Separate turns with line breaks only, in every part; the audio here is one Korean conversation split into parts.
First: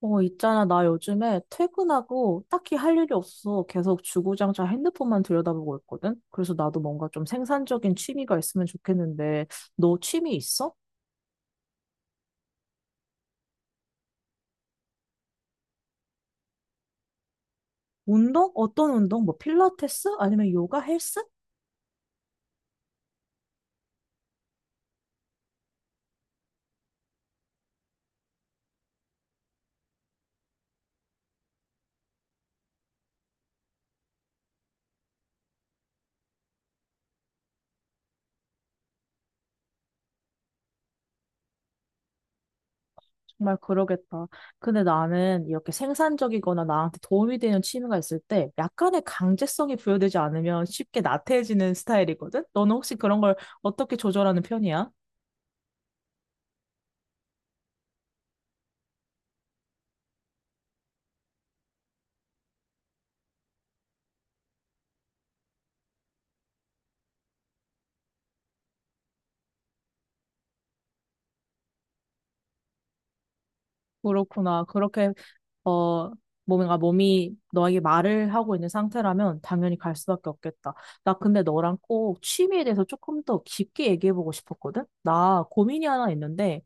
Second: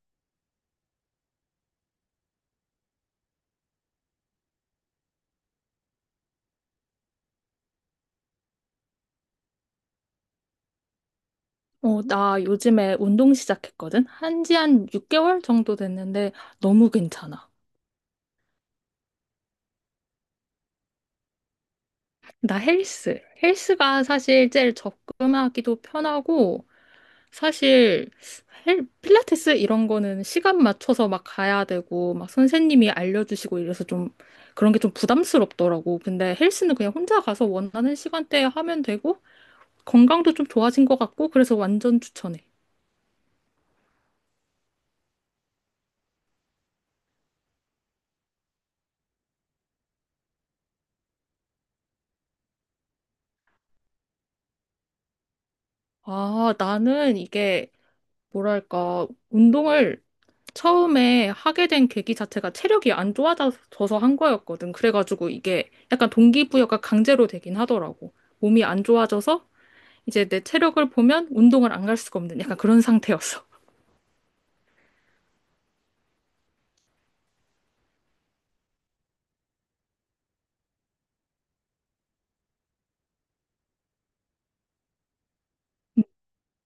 있잖아. 나 요즘에 퇴근하고 딱히 할 일이 없어. 계속 주구장창 핸드폰만 들여다보고 있거든? 그래서 나도 뭔가 좀 생산적인 취미가 있으면 좋겠는데, 너 취미 있어?
나 요즘에 운동 시작했거든? 한지 한 6개월 정도 됐는데 너무 괜찮아.
운동? 어떤 운동? 뭐 필라테스? 아니면 요가 헬스?
나 헬스. 헬스가 사실 제일 접근하기도 편하고, 사실 필라테스 이런 거는 시간 맞춰서 막 가야 되고, 막 선생님이 알려주시고 이래서 좀 그런 게 좀 부담스럽더라고. 근데 헬스는 그냥 혼자 가서 원하는 시간대에 하면 되고, 건강도 좀 좋아진 것 같고, 그래서 완전 추천해.
정말 그러겠다. 근데 나는 이렇게 생산적이거나 나한테 도움이 되는 취미가 있을 때 약간의 강제성이 부여되지 않으면 쉽게 나태해지는 스타일이거든? 너는 혹시 그런 걸 어떻게 조절하는 편이야?
아, 나는 이게 뭐랄까, 운동을 처음에 하게 된 계기 자체가 체력이 안 좋아져서 한 거였거든. 그래가지고 이게 약간 동기부여가 강제로 되긴 하더라고. 몸이 안 좋아져서 이제 내 체력을 보면 운동을 안 갈 수가 없는 약간 그런 상태였어.
그렇구나. 어, 뭔가 몸이 너에게 말을 하고 있는 상태라면 당연히 갈 수밖에 없겠다. 나 근데 너랑 꼭 취미에 대해서 조금 더 깊게 얘기해보고 싶었거든? 나 고민이 하나 있는데,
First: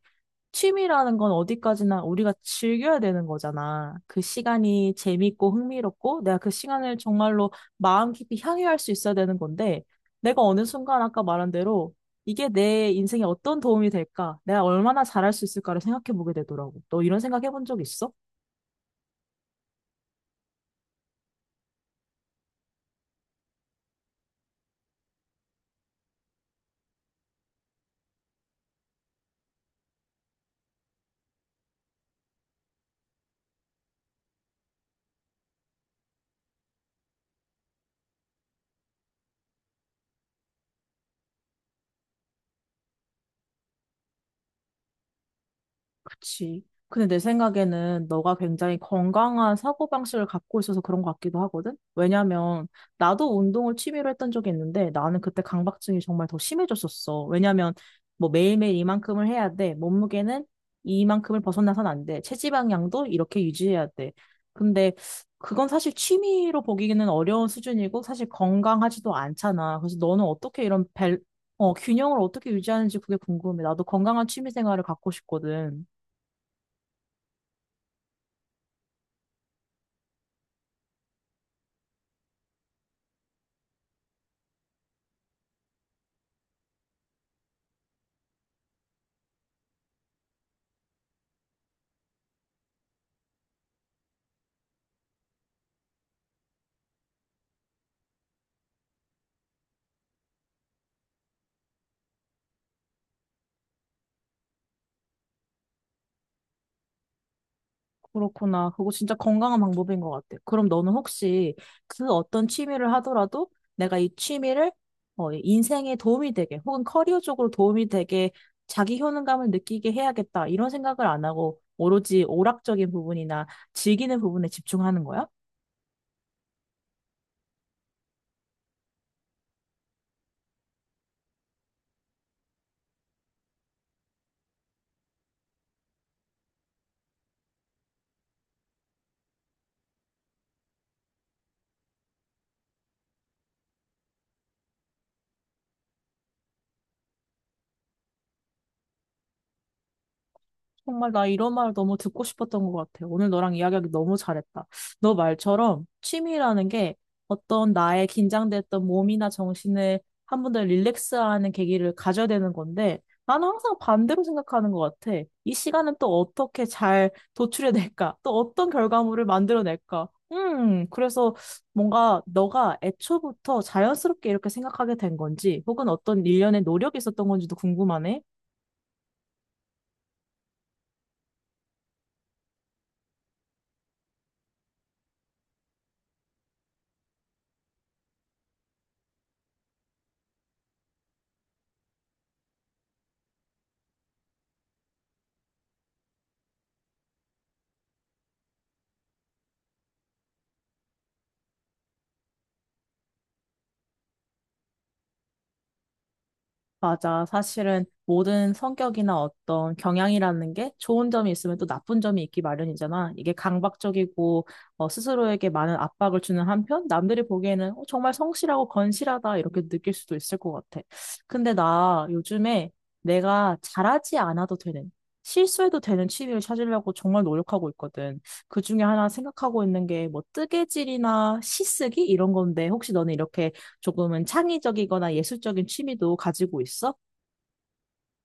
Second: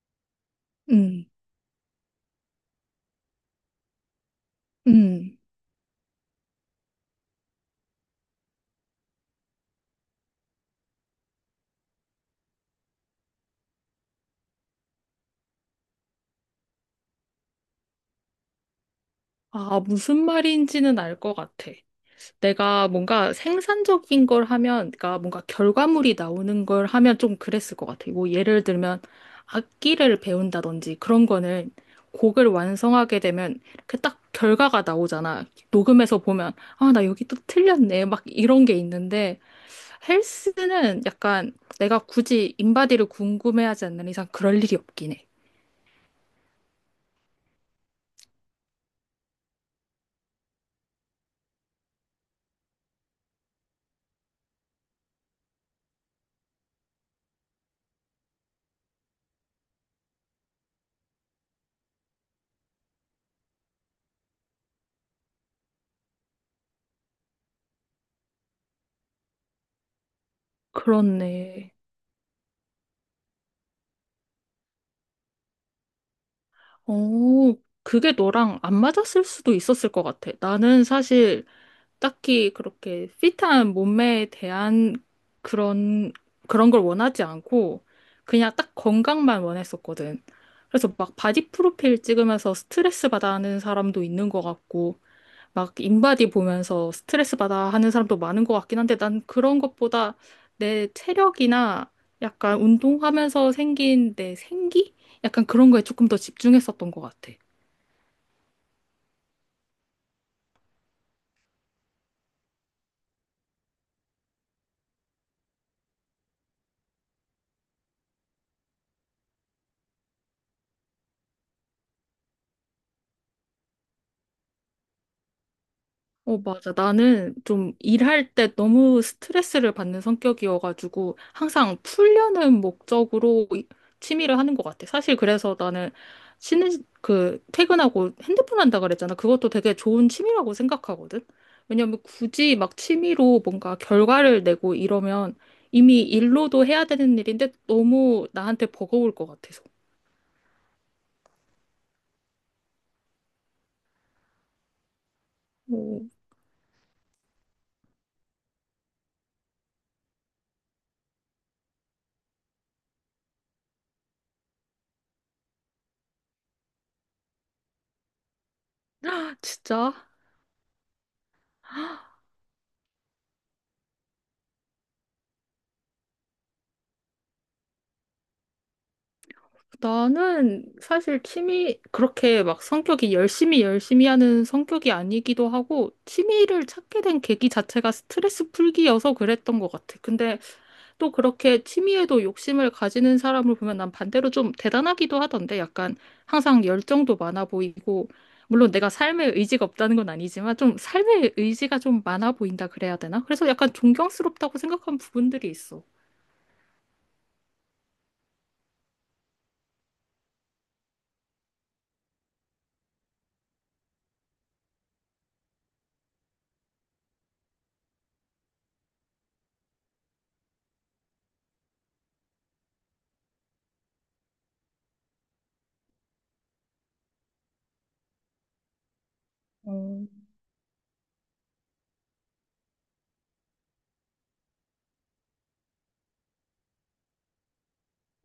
취미라는
음,
건 어디까지나 우리가 즐겨야 되는 거잖아. 그 시간이
음.
재밌고 흥미롭고, 내가 그 시간을 정말로 마음 깊이 향유할 수 있어야 되는 건데, 내가 어느 순간 아까 말한 대로 이게 내 인생에 어떤 도움이 될까? 내가 얼마나 잘할 수 있을까를 생각해보게 되더라고. 너 이런 생각 해본 적 있어?
아, 무슨 말인지는 알 것 같아. 내가 뭔가 생산적인 걸 하면, 그러니까 뭔가 결과물이 나오는 걸 하면 좀 그랬을 것 같아. 뭐 예를 들면 악기를 배운다든지 그런 거는 곡을 완성하게 되면 그 딱 결과가 나오잖아. 녹음해서 보면, 아, 나 여기 또 틀렸네. 막 이런 게 있는데 헬스는 약간 내가 굳이 인바디를 궁금해하지 않는 이상 그럴 일이 없긴 해.
그치. 근데 내 생각에는 너가 굉장히 건강한 사고방식을 갖고 있어서 그런 것 같기도 하거든? 왜냐면 나도 운동을 취미로 했던 적이 있는데 나는 그때 강박증이 정말 더 심해졌었어. 왜냐면 뭐 매일매일 이만큼을 해야 돼. 몸무게는 이만큼을 벗어나선 안 돼. 체지방량도 이렇게 유지해야 돼. 근데 그건 사실 취미로 보기에는 어려운 수준이고 사실 건강하지도 않잖아. 그래서 너는 어떻게
그렇네.
균형을 어떻게 유지하는지 그게 궁금해. 나도 건강한 취미 생활을 갖고 싶거든.
어, 그게 너랑 안 맞았을 수도 있었을 것 같아. 나는 사실 딱히 그렇게 핏한 몸매에 대한 그런, 그런 걸 원하지 않고 그냥 딱 건강만 원했었거든. 그래서 막 바디 프로필 찍으면서 스트레스 받아 하는 사람도 있는 것 같고, 막 인바디 보면서 스트레스 받아 하는 사람도 많은 것 같긴 한데, 난 그런 것보다 내 체력이나 약간 운동하면서 생긴 내 생기? 약간 그런 거에 조금 더 집중했었던 것 같아.
그렇구나. 그거 진짜 건강한 방법인 것 같아. 그럼 너는 혹시 그 어떤 취미를 하더라도 내가 이 취미를 인생에 도움이 되게 혹은 커리어 쪽으로 도움이 되게 자기 효능감을 느끼게 해야겠다. 이런 생각을 안 하고 오로지 오락적인 부분이나 즐기는 부분에 집중하는 거야?
어, 맞아. 나는 좀 일할 때 너무 스트레스를 받는 성격이어가지고 항상 풀려는 목적으로 취미를 하는 것 같아. 사실 그래서 나는 퇴근하고 핸드폰 한다 그랬잖아. 그것도 되게 좋은 취미라고 생각하거든. 왜냐면 굳이 막 취미로 뭔가 결과를 내고 이러면 이미 일로도 해야 되는 일인데 너무 나한테 버거울 것 같아서.
정말 나 이런 말 너무 듣고 싶었던 것 같아. 오늘 너랑 이야기하기 너무 잘했다. 너 말처럼
오,
취미라는 게 어떤 나의 긴장됐던 몸이나 정신을 한 번 더 릴렉스하는 계기를 가져야 되는 건데 나는 항상 반대로 생각하는 것 같아. 이 시간은 또 어떻게 잘 도출해낼까? 또 어떤 결과물을
진짜?
만들어낼까? 그래서 뭔가 너가 애초부터 자연스럽게 이렇게 생각하게 된 건지 혹은 어떤 일련의 노력이 있었던 건지도 궁금하네.
나는 사실 취미, 그렇게 막 성격이 열심히 열심히 하는 성격이 아니기도 하고, 취미를 찾게 된 계기 자체가 스트레스 풀기여서 그랬던 것 같아. 근데 또 그렇게 취미에도 욕심을 가지는 사람을 보면 난 반대로 좀 대단하기도 하던데, 약간 항상 열정도 많아 보이고, 물론 내가 삶에 의지가 없다는 건 아니지만, 좀 삶에 의지가 좀 많아 보인다 그래야 되나? 그래서 약간 존경스럽다고 생각한 부분들이 있어.
맞아. 사실은 모든 성격이나 어떤 경향이라는 게 좋은 점이 있으면 또 나쁜 점이 있기 마련이잖아. 이게 강박적이고 스스로에게 많은 압박을 주는 한편 남들이 보기에는 정말 성실하고 건실하다 이렇게 느낄 수도 있을 것 같아. 근데 나 요즘에 내가 잘하지 않아도 되는 실수해도 되는 취미를 찾으려고 정말 노력하고 있거든. 그 중에 하나 생각하고 있는 게 뭐 뜨개질이나 시쓰기 이런 건데 혹시 너는 이렇게 조금은 창의적이거나 예술적인 취미도 가지고 있어?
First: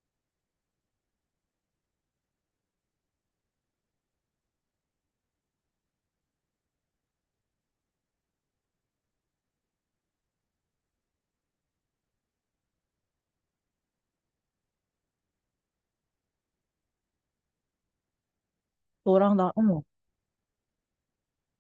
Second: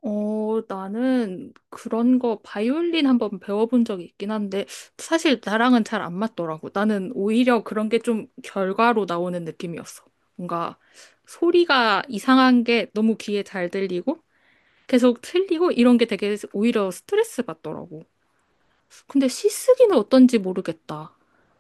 나는 그런 거 바이올린 한번 배워본 적이 있긴 한데 사실 나랑은 잘 안 맞더라고. 나는 오히려 그런 게 좀 결과로 나오는 느낌이었어. 뭔가 소리가 이상한 게 너무 귀에 잘 들리고 계속 틀리고 이런 게 되게 오히려 스트레스 받더라고. 근데
너랑 나, 어.
시쓰기는 어떤지 모르겠다.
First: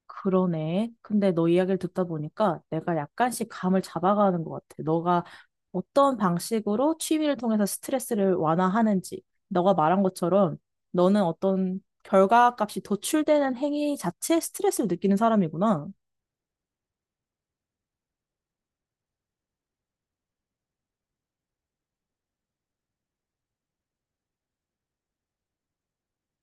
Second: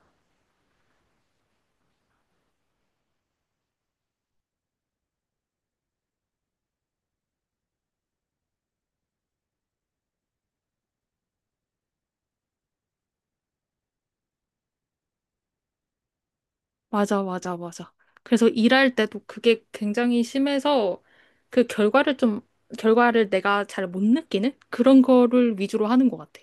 그러네. 근데 너 이야기를 듣다 보니까 내가 약간씩 감을 잡아가는 것 같아. 너가 어떤 방식으로 취미를 통해서 스트레스를 완화하는지. 너가 말한 것처럼 너는 어떤 결과값이 도출되는 행위 자체에 스트레스를 느끼는 사람이구나.
맞아, 맞아, 맞아. 그래서 일할 때도 그게 굉장히 심해서 그 결과를 내가 잘 못 느끼는 그런 거를 위주로 하는 것 같아.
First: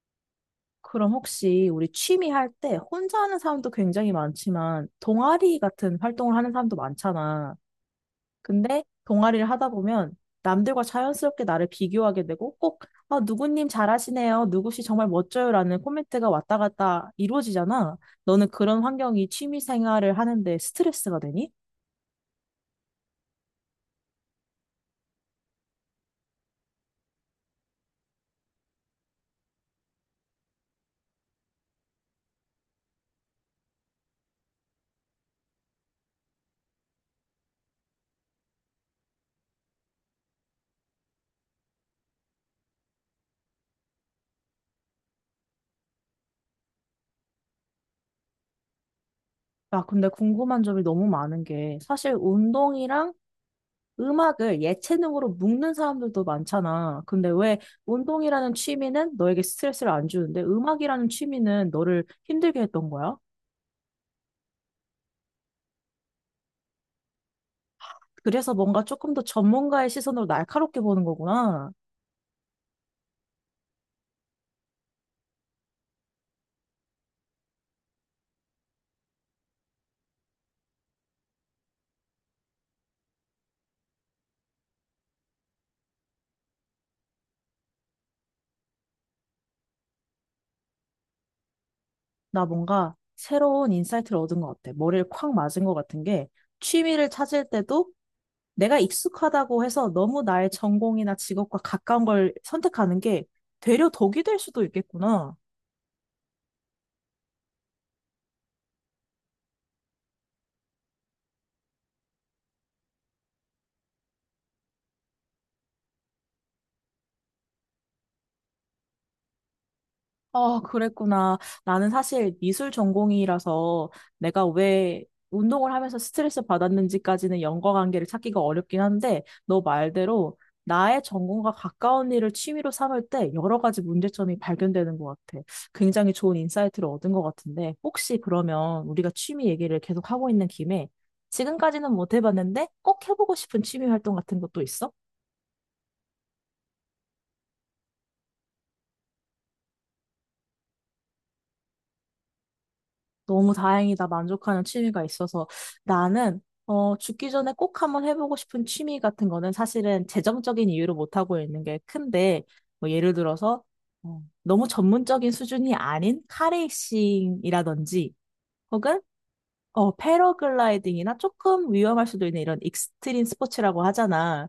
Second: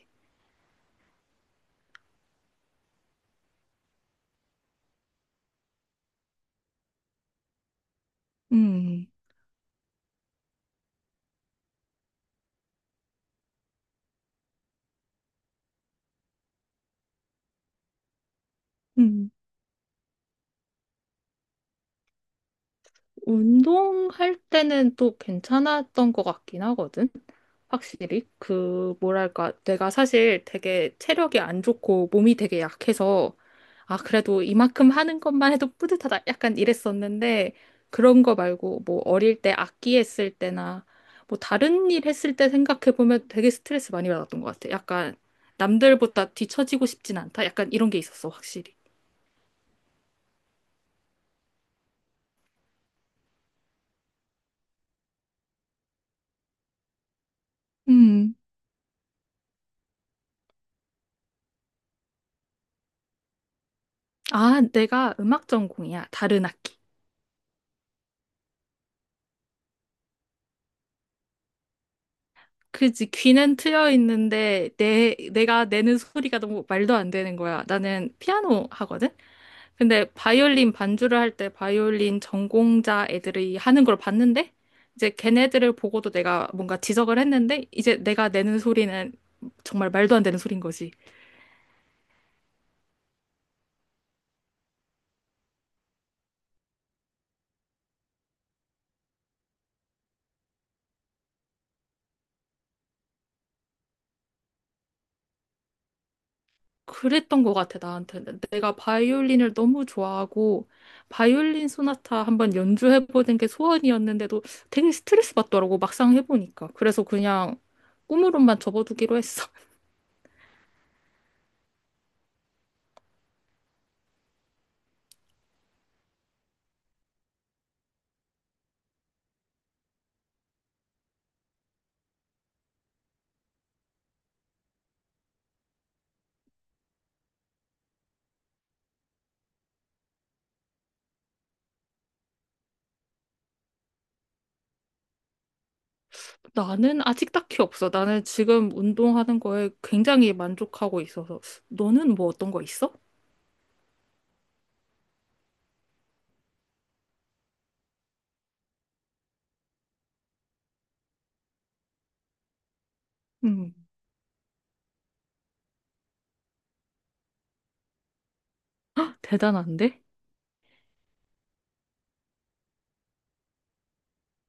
그럼 혹시 우리 취미 할 때 혼자 하는 사람도 굉장히 많지만 동아리 같은 활동을 하는 사람도 많잖아. 근데
음,
동아리를 하다 보면 남들과 자연스럽게 나를 비교하게 되고 꼭 아, 누구님 잘하시네요. 누구씨 정말 멋져요라는 코멘트가 왔다 갔다 이루어지잖아. 너는 그런 환경이
음.
취미 생활을 하는데 스트레스가 되니?
운동할 때는 또 괜찮았던 것 같긴 하거든. 확실히. 그, 뭐랄까. 내가 사실 되게 체력이 안 좋고 몸이 되게 약해서 아, 그래도 이만큼 하는 것만 해도 뿌듯하다. 약간 이랬었는데, 그런 거 말고, 뭐, 어릴 때 악기 했을 때나, 뭐, 다른 일 했을 때 생각해보면 되게 스트레스 많이 받았던 것 같아. 약간, 남들보다 뒤처지고 싶진 않다. 약간 이런 게 있었어, 확실히.
아, 근데 궁금한 점이 너무 많은 게 사실 운동이랑 음악을 예체능으로 묶는 사람들도 많잖아. 근데 왜
음.
운동이라는 취미는 너에게 스트레스를 안 주는데 음악이라는 취미는 너를 힘들게 했던 거야?
아, 내가 음악 전공이야. 다른 악기.
그래서 뭔가 조금 더 전문가의 시선으로 날카롭게 보는 거구나.
그지. 귀는 트여 있는데, 내가 내는 소리가 너무 말도 안 되는 거야. 나는 피아노 하거든? 근데 바이올린 반주를 할 때 바이올린 전공자 애들이 하는 걸 봤는데 이제 걔네들을 보고도 내가 뭔가 지적을 했는데 이제 내가 내는 소리는 정말 말도 안 되는 소린 거지.
나 뭔가 새로운 인사이트를 얻은 것 같아. 머리를 콱 맞은 것 같은 게 취미를 찾을 때도 내가 익숙하다고 해서 너무 나의 전공이나 직업과 가까운 걸 선택하는 게 되려 덕이 될 수도 있겠구나.
그랬던 것 같아 나한테. 내가 바이올린을 너무 좋아하고 바이올린 소나타 한번 연주해보는 게 소원이었는데도 되게 스트레스 받더라고 막상 해보니까. 그래서 그냥 꿈으로만 접어두기로 했어.
아, 그랬구나. 나는 사실 미술 전공이라서 내가 왜 운동을 하면서 스트레스 받았는지까지는 연관 관계를 찾기가 어렵긴 한데, 너 말대로 나의 전공과 가까운 일을 취미로 삼을 때 여러 가지 문제점이 발견되는 것 같아. 굉장히 좋은 인사이트를 얻은 것 같은데, 혹시 그러면 우리가 취미 얘기를 계속 하고 있는 김에 지금까지는 못 해봤는데 꼭 해보고 싶은 취미 활동 같은 것도 있어?
나는 아직 딱히 없어. 나는 지금 운동하는 거에 굉장히 만족하고 있어서. 너는 뭐 어떤 거 있어?
너무 다행이다. 만족하는 취미가 있어서 나는 죽기 전에 꼭 한번 해보고 싶은 취미 같은 거는 사실은 재정적인 이유로 못하고 있는 게 큰데 뭐 예를 들어서
음,
어, 너무 전문적인 수준이 아닌 카레이싱이라든지 혹은
대단한데?
패러글라이딩이나 조금 위험할 수도 있는 이런 익스트림 스포츠라고 하잖아.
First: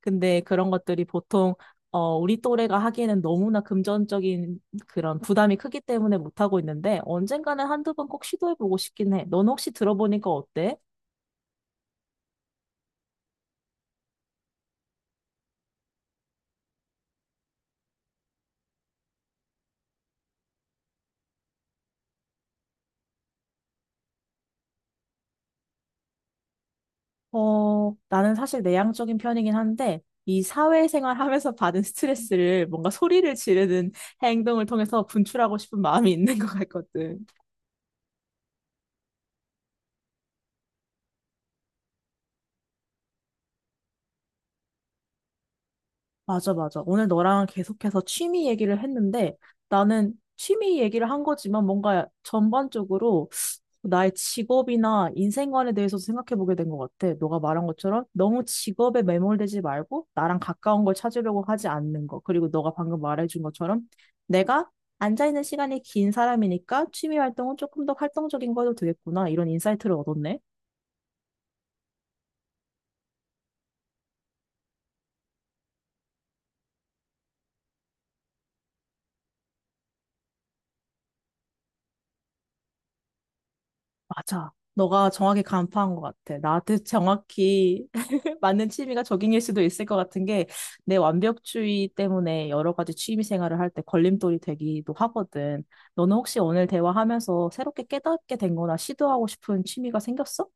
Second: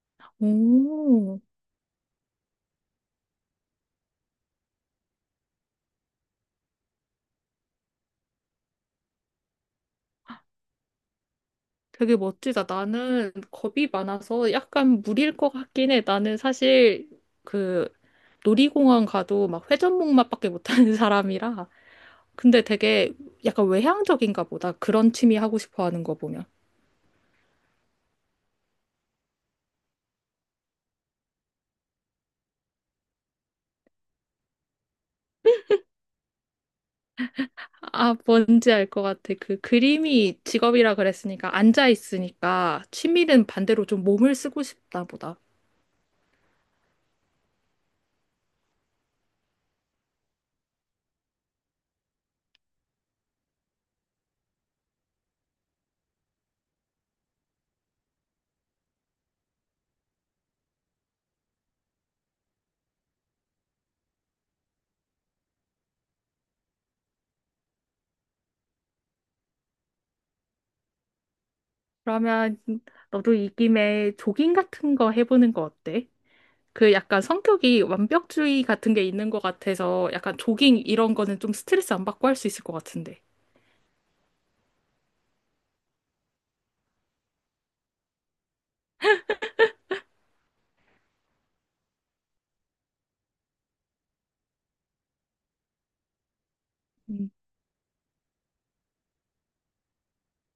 근데 그런 것들이
오,
보통 어, 우리 또래가 하기에는 너무나 금전적인 그런 부담이 크기 때문에 못하고 있는데 언젠가는 한두 번 꼭 시도해보고 싶긴 해. 넌 혹시 들어보니까 어때?
되게 멋지다. 나는 겁이 많아서 약간 무리일 것 같긴 해. 나는 사실 그 놀이공원 가도 막 회전목마밖에 못하는 사람이라. 근데 되게 약간 외향적인가 보다. 그런 취미 하고 싶어 하는 거 보면.
나는 사실 내향적인 편이긴 한데, 이 사회생활 하면서 받은 스트레스를 뭔가 소리를 지르는 행동을 통해서 분출하고 싶은 마음이 있는 것 같거든.
아, 뭔지 알 것 같아. 그 그림이 직업이라 그랬으니까 앉아 있으니까 취미는 반대로 좀 몸을 쓰고 싶다 보다.
맞아, 맞아. 오늘 너랑 계속해서 취미 얘기를 했는데 나는 취미 얘기를 한 거지만 뭔가 전반적으로 나의 직업이나 인생관에 대해서 생각해 보게 된 것 같아. 너가 말한 것처럼 너무 직업에 매몰되지 말고 나랑 가까운 걸 찾으려고 하지 않는 거. 그리고 너가 방금 말해준 것처럼 내가 앉아있는 시간이 긴 사람이니까 취미 활동은 조금 더 활동적인 거 해도 되겠구나. 이런 인사이트를 얻었네.
그러면 너도 이 김에 조깅 같은 거 해보는 거 어때? 그 약간 성격이 완벽주의 같은 게 있는 것 같아서 약간 조깅 이런 거는 좀 스트레스 안 받고 할 수 있을 것 같은데.
맞아. 너가 정확히 간파한 것 같아. 나한테 정확히 맞는 취미가 조깅일 수도 있을 것 같은 게 내 완벽주의 때문에 여러 가지 취미 생활을 할 때 걸림돌이 되기도 하거든. 너는 혹시 오늘
음.
대화하면서 새롭게 깨닫게 된 거나 시도하고 싶은 취미가 생겼어?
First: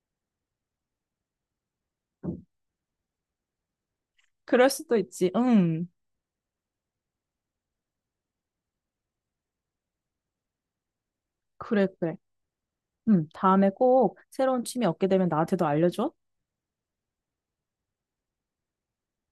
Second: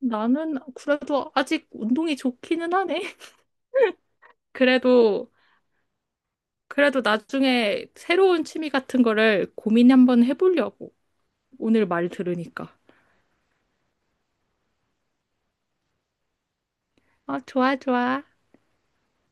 나는 그래도 아직 운동이 좋기는 하네.
그럴 수도
그래도
있지. 응.
나중에 새로운 취미 같은 거를 고민 한번 해보려고. 오늘
그래,
말
그래.
들으니까.
응. 다음에 꼭 새로운 취미 얻게 되면 나한테도 알려줘.
어, 좋아, 좋아.